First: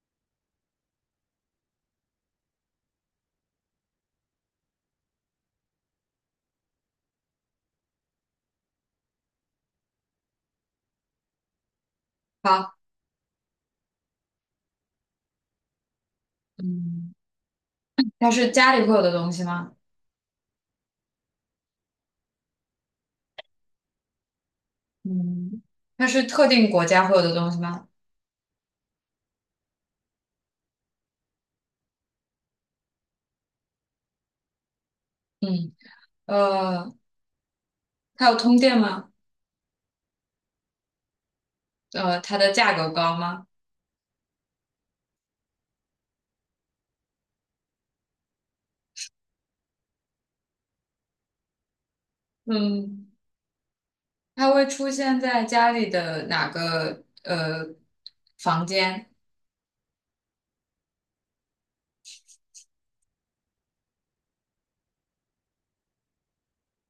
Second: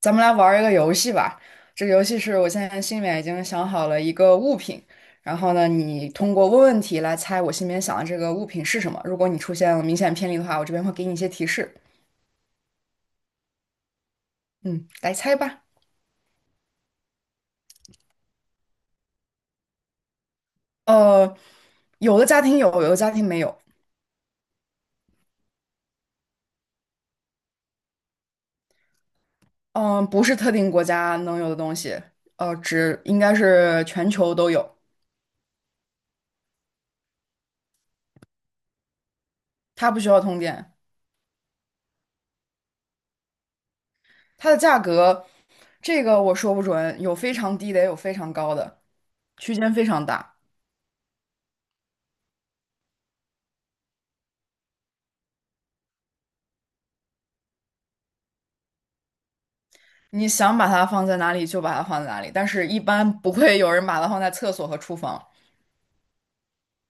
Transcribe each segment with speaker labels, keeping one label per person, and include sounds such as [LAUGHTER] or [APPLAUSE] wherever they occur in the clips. Speaker 1: 咱们来玩儿一个游戏吧。这个游戏是我现在心里面已经想好了一个物品，然后呢，你通过问问题来猜我心里面想的这个物品是什么。如果你出现了明显偏离的话，我这边会给你一些提示。
Speaker 2: 好，
Speaker 1: 嗯，来猜吧。
Speaker 2: 嗯它是家里会有的东西吗？
Speaker 1: 呃，有的家庭有，有的家庭没有。
Speaker 2: 嗯，它是特定国家会有的东西吗？
Speaker 1: 嗯、不是特定国家能有的东西，只应该是全球都有。
Speaker 2: 嗯呃，它有通电吗？
Speaker 1: 它不需要通电。
Speaker 2: 它的价格高吗？
Speaker 1: 它的价格，这个我说不准，有非常低的，也有非常高的，区间非常大。
Speaker 2: 嗯，它会出现在家里的哪个房间？
Speaker 1: 你想把它放在哪里就把它放在哪里，但是一般不会有人把它放在厕所和厨房。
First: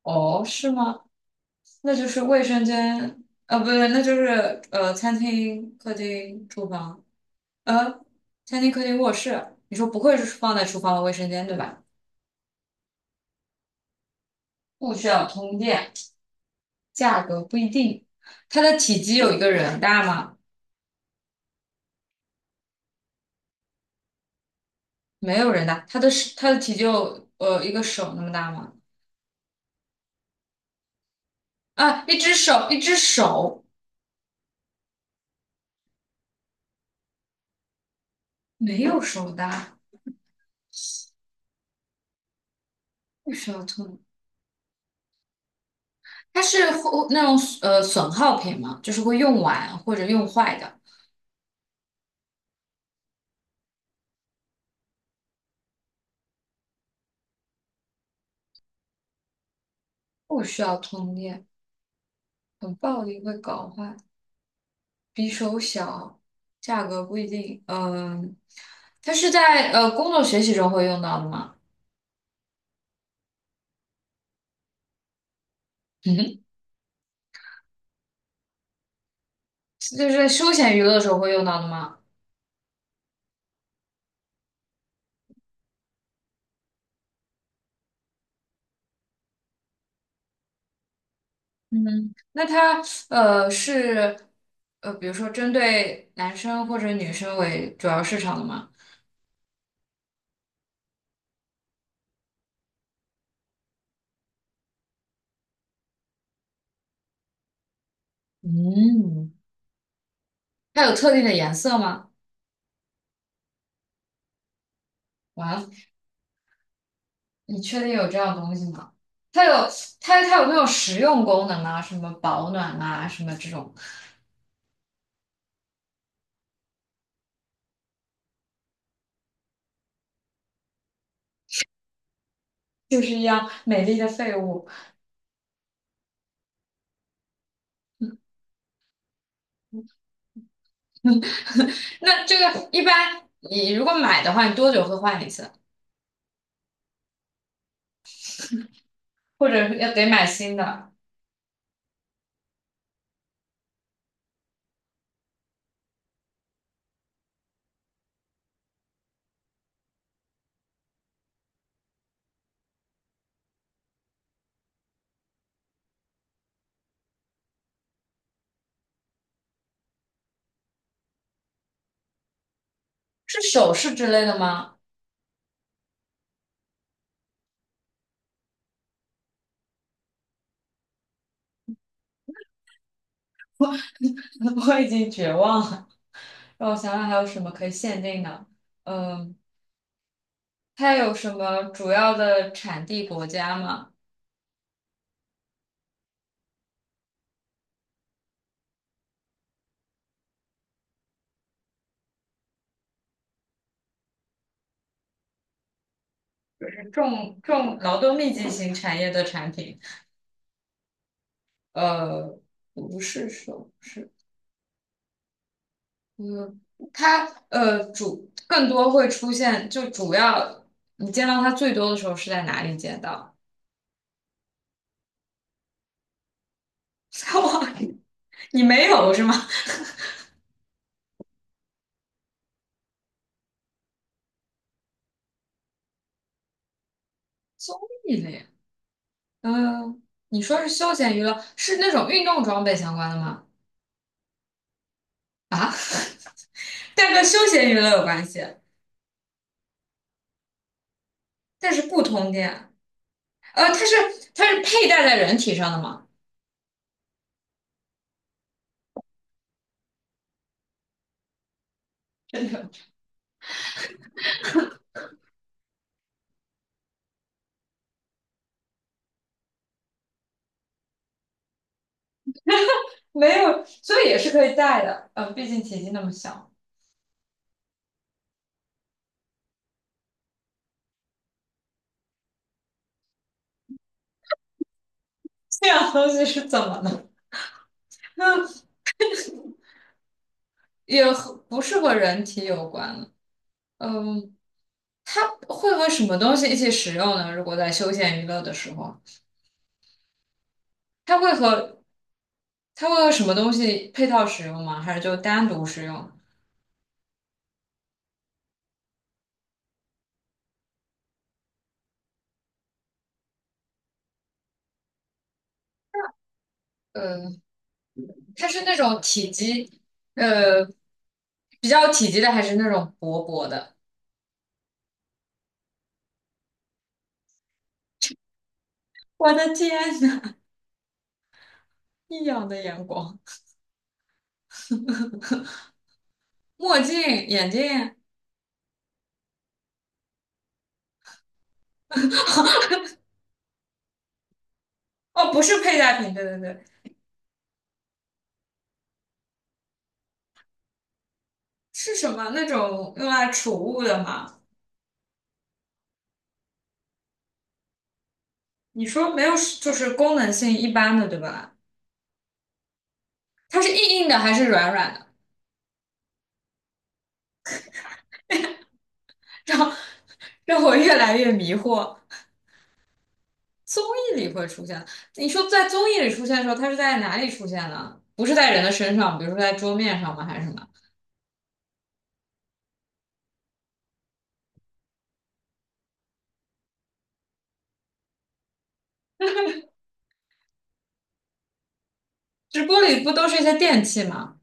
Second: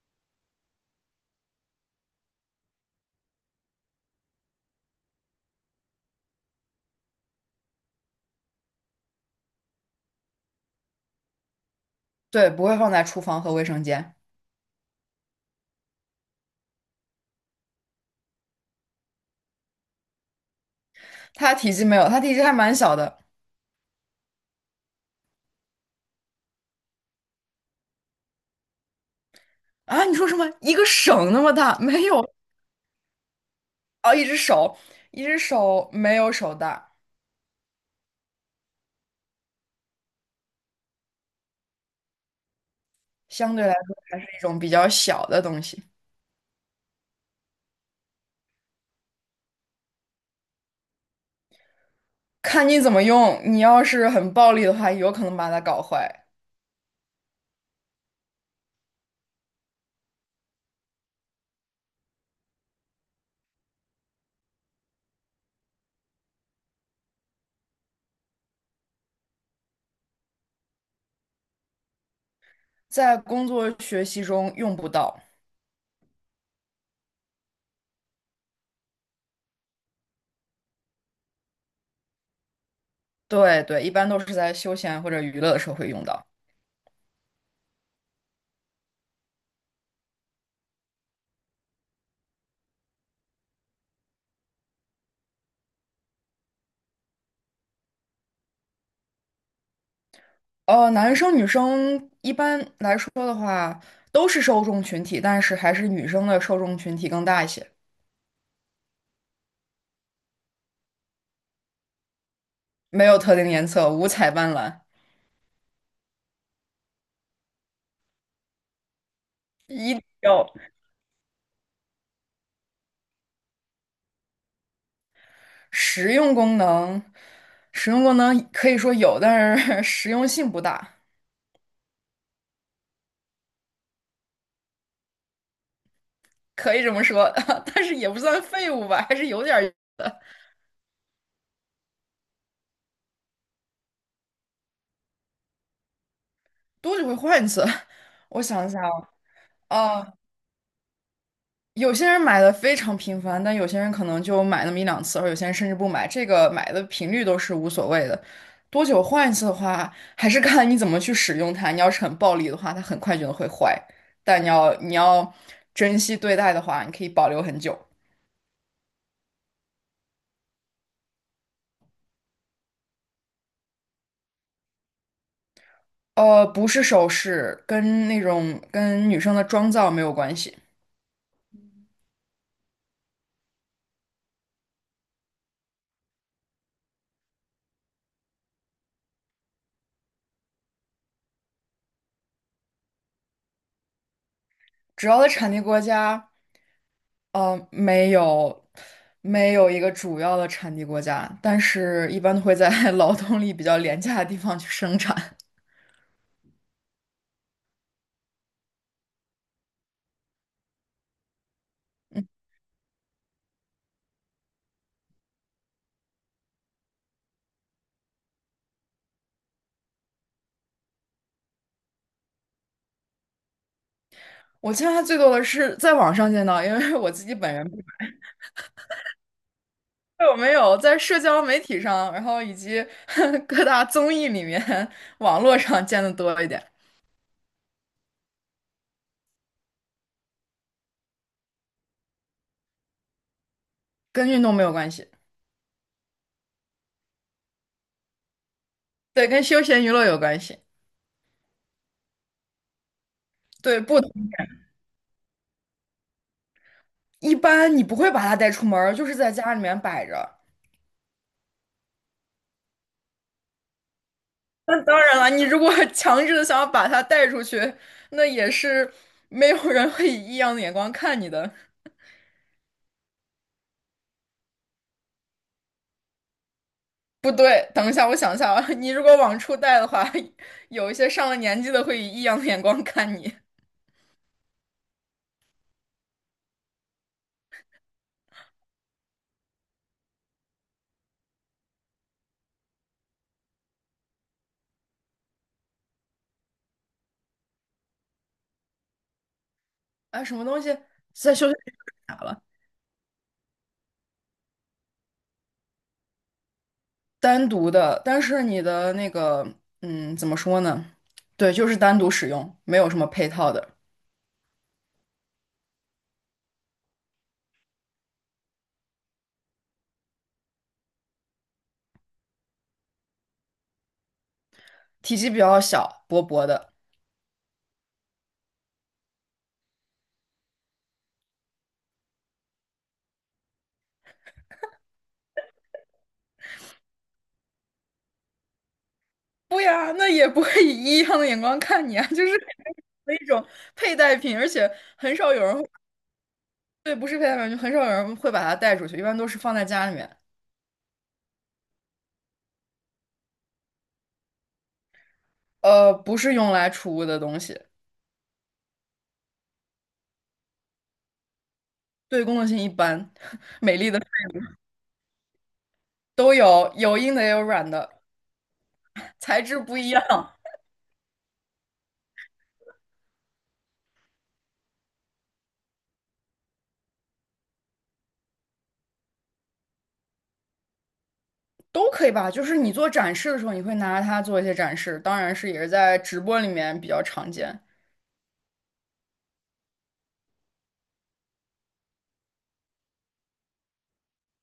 Speaker 2: 哦，是吗？那就是卫生间，不对，那就是餐厅、客厅、厨房，呃，餐厅、客厅、卧室。你说不会是放在厨房和卫生间对吧？
Speaker 1: 对，不会放在厨房和卫生间。
Speaker 2: 不需要通电，价格不一定，它的体积有一个人大吗？
Speaker 1: 它体积没有，它体积还蛮小的。
Speaker 2: 没有人大，它的体积有一个手那么大吗？
Speaker 1: 啊！你说什么？一个手那么大？没
Speaker 2: 啊，一
Speaker 1: 有。
Speaker 2: 只手一只手
Speaker 1: 啊，一只手，一只手没有手大，
Speaker 2: 没有手大，不需
Speaker 1: 相
Speaker 2: 要
Speaker 1: 对来说
Speaker 2: 通，
Speaker 1: 还是一种比较小的东西。
Speaker 2: 它是会那种损耗品嘛，就是会用完或者用坏的，
Speaker 1: 看你怎么用，你要是很暴力的话，有可能把它搞坏。
Speaker 2: 不需要通电，很暴力会搞坏，比手小，价格不一定。嗯、它是在工作学习中会用到的吗？
Speaker 1: 在工作学习中用不到。
Speaker 2: [LAUGHS] 嗯哼。就是在休闲娱乐的时候会用到的吗？
Speaker 1: 对对，一般都是在休闲或者娱乐的时候会用到。
Speaker 2: 嗯，那它是比如说针对男生或者女生为主要市场的吗？
Speaker 1: 男生女生一般来说的话，都是受众群体，但是还是女生的受众群体更大一些。
Speaker 2: 嗯，它有特定的颜色吗？
Speaker 1: 没有特定颜色，五彩斑斓，
Speaker 2: 完了，你确定有这样东西吗？它有
Speaker 1: 一定
Speaker 2: 它有
Speaker 1: 要
Speaker 2: 没有实用功能啊？什么保暖啊，什么这种，
Speaker 1: 实用功能。实用功能可以说有，但是 [LAUGHS] 实用性不大。
Speaker 2: 就是一样美丽的废物。
Speaker 1: 可以这么说，[LAUGHS] 但是也不
Speaker 2: [LAUGHS]
Speaker 1: 算废物吧，还是有点儿用的。
Speaker 2: 那这个一般你如果买的话，你多久会换一次？
Speaker 1: 多久会换一次。[LAUGHS] 我想一下啊。
Speaker 2: 或者要得买新的？
Speaker 1: 有些人买的非常频繁，但有些人可能就买那么一两次，而有些人甚至不买。这个买的频率都是无所谓的。多久换一次的话，还是看你怎么去使用它。你要是很暴力的话，它很快就会坏；但你要珍惜对待的话，你可以保留很久。
Speaker 2: 是首饰之类的吗？
Speaker 1: 不是首饰，跟那种跟女生的妆造没有关系。
Speaker 2: [LAUGHS] 我已经绝望了。让我想想还有什么可以限定的？嗯，它有什么主要的产地国家吗？
Speaker 1: 只要在产地国家。没有，没有一个主要的产地国家，但是一般都会在 [LAUGHS] 劳动力比较廉价的地方去生产。
Speaker 2: 就是劳动密集型产业的产品。
Speaker 1: 嗯
Speaker 2: 呃，不是首饰，嗯，它更多会出现，就主要你见到它最多的时候是在哪里见到？
Speaker 1: 我见它最多的是在网上见到，因为
Speaker 2: [LAUGHS]
Speaker 1: 我自己
Speaker 2: 在
Speaker 1: 本人不
Speaker 2: 网
Speaker 1: 知
Speaker 2: 里，你没有是吗？
Speaker 1: 道有没有在社交媒体上，然后以及 [LAUGHS] 各大综艺里面、网络上见的多一点。
Speaker 2: 综艺类，嗯、你说是休闲娱乐，是那种运动装备相关的吗？
Speaker 1: 跟运动没有关系。
Speaker 2: 啊？但跟休闲娱乐有关系，
Speaker 1: 对，跟休闲娱乐有关系。
Speaker 2: 但是不通电。呃，它
Speaker 1: 对，
Speaker 2: 是
Speaker 1: 不，
Speaker 2: 它是佩戴在人体上的吗？
Speaker 1: 一般你不会把它带出门儿，就是在家里面摆着。
Speaker 2: [LAUGHS] 真的
Speaker 1: 那当然了，你如果 [LAUGHS] 强制的想要把它带出去，那也是没有人会以异样的眼光看你的。
Speaker 2: 没有，所以也是可以戴的。毕竟体积那么小，
Speaker 1: 不对，等一下，我想一下啊，你如果往出带的话，[LAUGHS] 有一些上了年纪的会以异样的眼光看你。
Speaker 2: 这样东西是怎么了？[LAUGHS] 嗯，也不是和人体有关了。嗯，它会和什么东西一起使用呢？如果在休闲娱乐的时候，
Speaker 1: 啊，什么东西
Speaker 2: 它会
Speaker 1: 在休息室
Speaker 2: 和
Speaker 1: 啥了？
Speaker 2: 它会和什么东西配套使用吗？还是就单独使用？
Speaker 1: 单独的，但是你的那个，嗯，怎么说呢？对，就是单独使用，没有什么配套的。
Speaker 2: 嗯，它是那种呃比较体积的，还是那种薄薄的？
Speaker 1: 体积比较小，薄薄的。
Speaker 2: 我的天呐，异样的眼光，墨镜、眼镜，
Speaker 1: 不呀，那也不会以异样的眼光看你啊，就是的一种佩戴品，而且很
Speaker 2: 哦，
Speaker 1: 少
Speaker 2: 不
Speaker 1: 有人
Speaker 2: 是
Speaker 1: 会，
Speaker 2: 佩戴品，对对对，
Speaker 1: 对，不是佩戴品，就很少有人会把它带出去，一般都是放在家里面。
Speaker 2: 是什么那种用来储物的吗？
Speaker 1: 不是用来储物的东西。
Speaker 2: 你说没有，就是功能性一般的，对吧？
Speaker 1: 对功能性一般，[LAUGHS]
Speaker 2: 它是
Speaker 1: 美丽的
Speaker 2: 硬硬的还是软软的？
Speaker 1: 都有，有硬的也有软的，材
Speaker 2: [LAUGHS]
Speaker 1: 质
Speaker 2: 让
Speaker 1: 不一样。
Speaker 2: 让我越来越迷惑。综艺里会出现，你说在综艺里出现的时候，它是在哪里出现呢？不是在人的身上，比如说在桌面上吗？还是什么？
Speaker 1: 都可以吧？就是你做展示的时候，你会拿它做一些展示，当然是也是在直播里面比较常见。
Speaker 2: 直播里不都是一些电器吗？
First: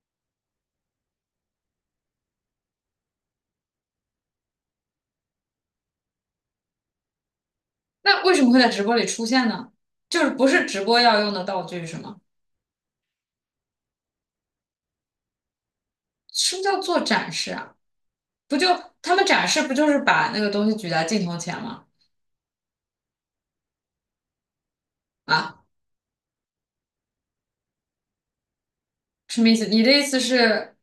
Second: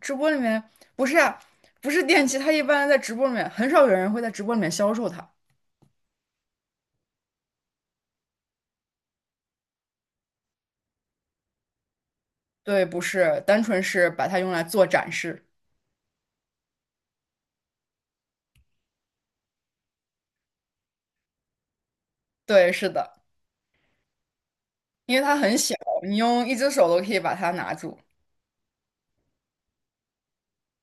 Speaker 1: 直播里面不是啊，不是电器，它一般在直播里面很少有人会在直播里面销售它。
Speaker 2: 那为什么会在直播里出现呢？就是不是直播要用的道具是吗？
Speaker 1: 对，不是，单纯是把它用来做展示。
Speaker 2: 什么叫做展示啊？不就他们展示不就是把那个东西举在镜头前吗？
Speaker 1: 对，是的，因为它很
Speaker 2: 啊，
Speaker 1: 小，你用一只手都可以把它拿住。
Speaker 2: 什么意思？你的意思是，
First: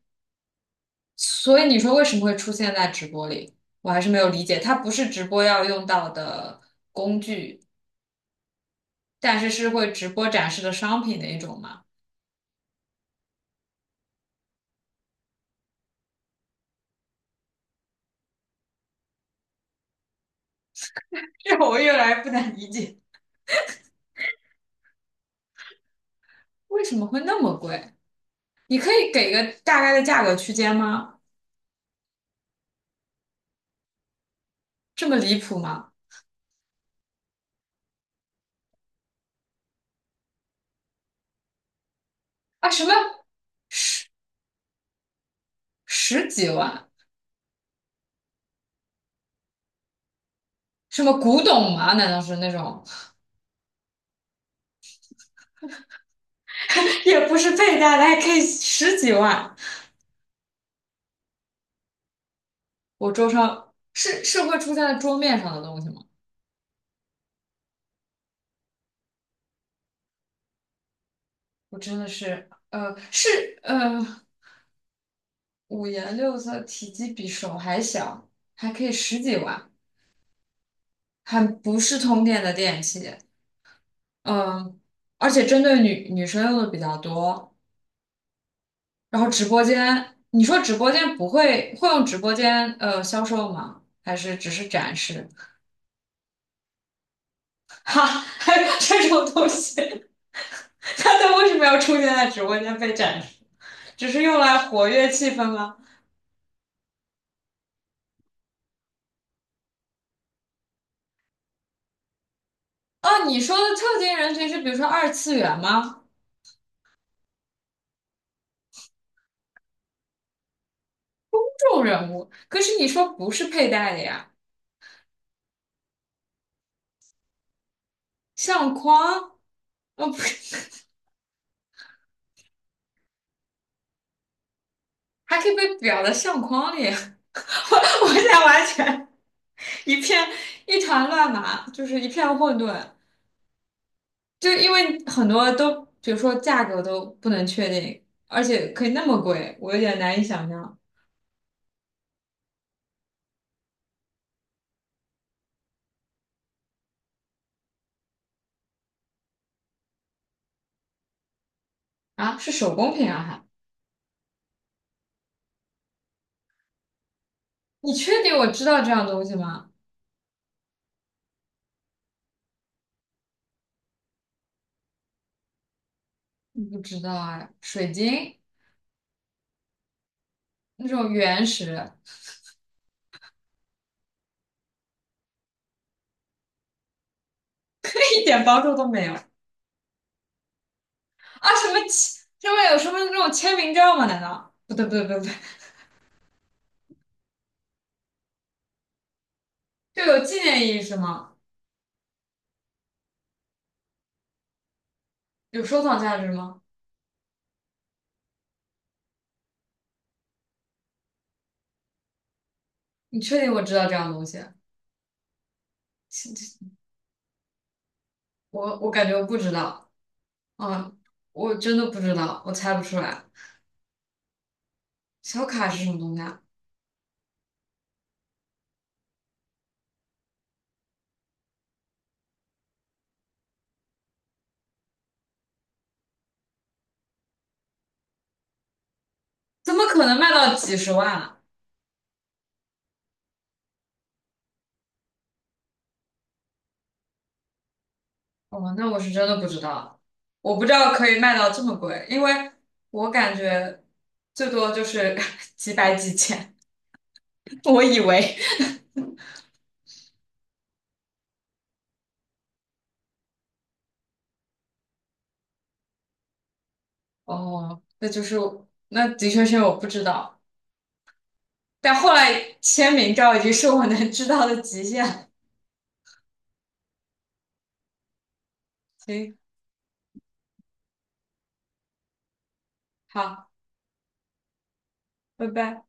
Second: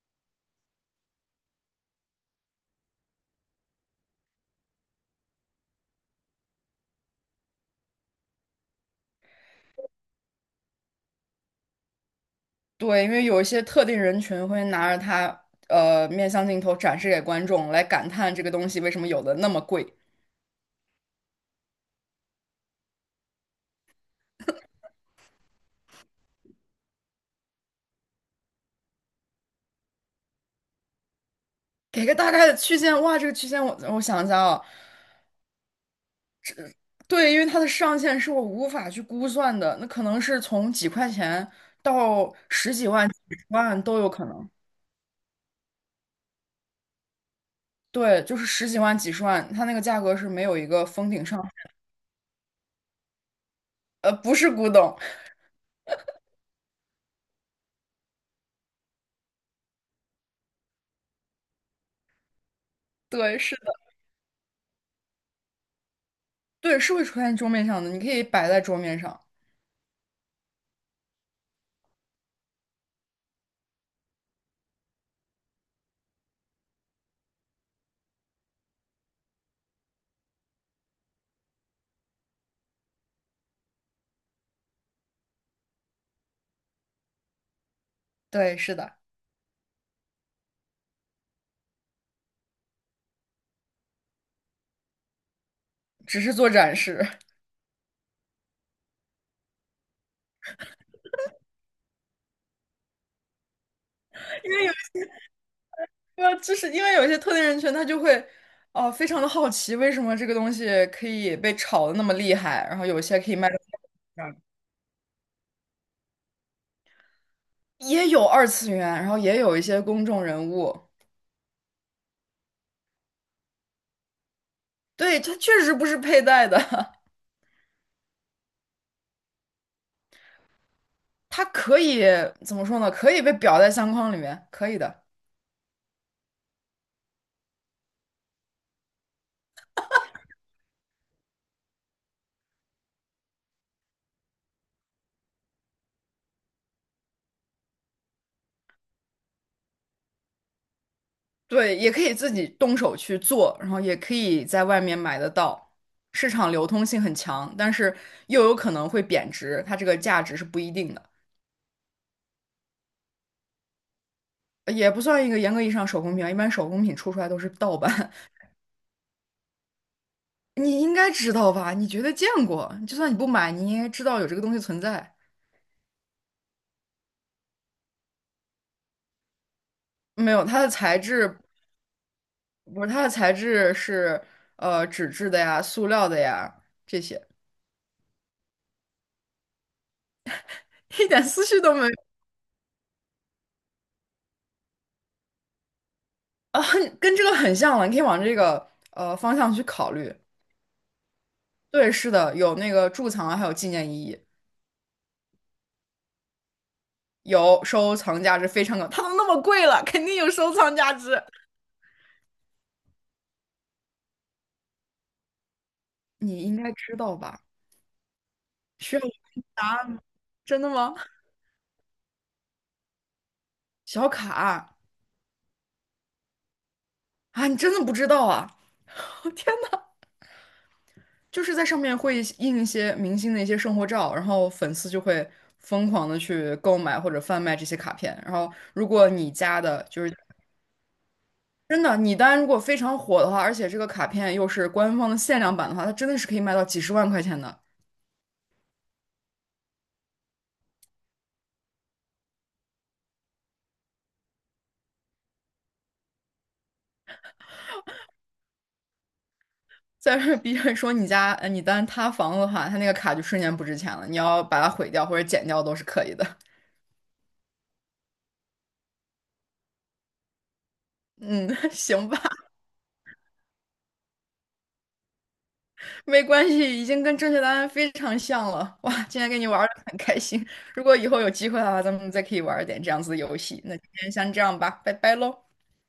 Speaker 2: 所以你说为什么会出现在直播里？我还是没有理解，它不是直播要用到的工具，但是是会直播展示的商品的一种吗？
Speaker 1: 对，因为有一些特定人群会拿着它，面向镜头展示给观众，来感叹这个东西为什么有的那么贵。
Speaker 2: [LAUGHS] 这我越来越不能理解，为什么会那么贵？你可以给个大概的价格区间吗？
Speaker 1: 给个大概的区间，哇，这个区间我想一下啊。
Speaker 2: 这么离谱吗？
Speaker 1: 对，因为它的上限是我无法去估算的，那可能是从几块钱到
Speaker 2: 啊，
Speaker 1: 十
Speaker 2: 什
Speaker 1: 几
Speaker 2: 么
Speaker 1: 万、几十万都有
Speaker 2: 十
Speaker 1: 可能。
Speaker 2: 十几万？
Speaker 1: 对，就是十几万、几十万，它那个价格是没有一个
Speaker 2: 什
Speaker 1: 封
Speaker 2: 么
Speaker 1: 顶
Speaker 2: 古
Speaker 1: 上。
Speaker 2: 董吗？难道是那种？
Speaker 1: 不是古董。
Speaker 2: 也不是倍大的，还可以十几万。我桌
Speaker 1: 对，是
Speaker 2: 上
Speaker 1: 的，
Speaker 2: 是是会出现在桌面上的东西吗？
Speaker 1: 对，是会出现桌面上的，你可以摆在桌面上。
Speaker 2: 我真的是，呃，五颜六色，体积比手还小，还可以十几万，还不是通电的电器，嗯、而且针对女生用的比较多。
Speaker 1: 对，是的，
Speaker 2: 然后直播间，你说直播间不会会用直播间销售吗？还是只是展示？
Speaker 1: 只是做展示。
Speaker 2: [LAUGHS] 哈，还有这种东西。[LAUGHS] 他都为什么要出现在直播间被展示？只是用
Speaker 1: [LAUGHS] 因
Speaker 2: 来
Speaker 1: 为有
Speaker 2: 活跃气氛吗？
Speaker 1: 一个，就是因为有一些特定人群，他就会，哦、非常的好奇，为什么这个东西可以被炒的那么厉害，然后有些
Speaker 2: 哦，
Speaker 1: 可以
Speaker 2: 你
Speaker 1: 卖
Speaker 2: 说
Speaker 1: 的，
Speaker 2: 的特定人群是比如说二次元吗？
Speaker 1: 也有二次元，然后也有一些公众人物。
Speaker 2: 这种人物，可是你说不是佩戴的呀，
Speaker 1: 对，它确实不是佩戴的。
Speaker 2: 相框，哦不
Speaker 1: [LAUGHS] 它可以怎么说呢？可以被裱在相框里面，可以的。
Speaker 2: 还可以被裱在相框里。[LAUGHS] 我现在完全一片一团乱麻，就是一片混沌。就因为很多都，比如说价格都不能确定，而且可以那么贵，我有点难以想象
Speaker 1: 对，也可以自己动手去做，然后也可以在外面买得到，市场流通性很强，但是又有可能会贬值，它这个价值是不一定的。
Speaker 2: 啊，是手工品啊还？
Speaker 1: 也不算一个严格意义上手工品啊。一般手工品出来都是盗
Speaker 2: 你
Speaker 1: 版。
Speaker 2: 确定我知道这样东西吗？
Speaker 1: [LAUGHS] 你应该知道吧？你绝对见过，就算你不买，你应该知道有这个东西存在。
Speaker 2: 不知道啊，水晶
Speaker 1: 没有，它的
Speaker 2: 那
Speaker 1: 材
Speaker 2: 种
Speaker 1: 质
Speaker 2: 原石，
Speaker 1: 不是，它的材质是纸质的呀、塑料的呀这些。
Speaker 2: [LAUGHS] 一点帮助都没有
Speaker 1: [LAUGHS] 一点思
Speaker 2: 啊！
Speaker 1: 绪
Speaker 2: 什
Speaker 1: 都
Speaker 2: 么
Speaker 1: 没有。
Speaker 2: 签上面有什么那种签名照吗？难道不对不对不对不对，
Speaker 1: 啊，很跟这个很像了，你可以往这个方向去考
Speaker 2: 就
Speaker 1: 虑。
Speaker 2: 有纪念意义是吗？
Speaker 1: 对，是的，有那个贮藏啊，还有纪念意义。
Speaker 2: 有收藏价值吗？
Speaker 1: 有收藏价值，非常高。它都那么贵了，肯定有收藏价值。
Speaker 2: 你确定我知道这样东西？是
Speaker 1: 你应
Speaker 2: 是
Speaker 1: 该知道吧？
Speaker 2: 我
Speaker 1: 需要
Speaker 2: 感
Speaker 1: 我
Speaker 2: 觉
Speaker 1: 给
Speaker 2: 我不
Speaker 1: 你
Speaker 2: 知
Speaker 1: 答
Speaker 2: 道，
Speaker 1: 案吗？真的
Speaker 2: 啊，
Speaker 1: 吗？
Speaker 2: 我真的不知道，我猜不出来。
Speaker 1: 小卡啊。
Speaker 2: 小卡是什么东西啊？
Speaker 1: 啊，你真的不知道啊？[LAUGHS] 我天呐，就是在上面会印一些明星的一些生活照，然后粉丝就会疯狂的去购买或者贩卖这些卡片。然后，如果你家
Speaker 2: 怎
Speaker 1: 的
Speaker 2: 么
Speaker 1: 就
Speaker 2: 可能
Speaker 1: 是
Speaker 2: 卖到几十万啊。
Speaker 1: 真的，你单如果非常火的话，而且这个卡片又是官方的限量版的话，它真的是可以卖到几十万块钱的。
Speaker 2: 哦，那我是真的不知道，我不知道可以卖到这么贵，因为我感觉最多就是 [LAUGHS] 几百几千。[LAUGHS] 我以为，
Speaker 1: 再是 B 站说你家你单塌房的话，它那个卡就瞬间不值钱了，你要把它毁掉或者剪掉都是可以的。
Speaker 2: 哦，那的确是我不知道，
Speaker 1: 嗯，[LAUGHS]
Speaker 2: 但
Speaker 1: 行
Speaker 2: 后
Speaker 1: 吧，
Speaker 2: 来签名照已经是我能知道的极限了。
Speaker 1: 没关系，已经跟正确答案非常像了。哇，今天
Speaker 2: 行，
Speaker 1: 跟你玩的很开心，如果以后有机会的话，咱们再可以玩一点这样子的游
Speaker 2: 好，
Speaker 1: 戏。那今天先这样吧，拜拜喽。
Speaker 2: 拜拜。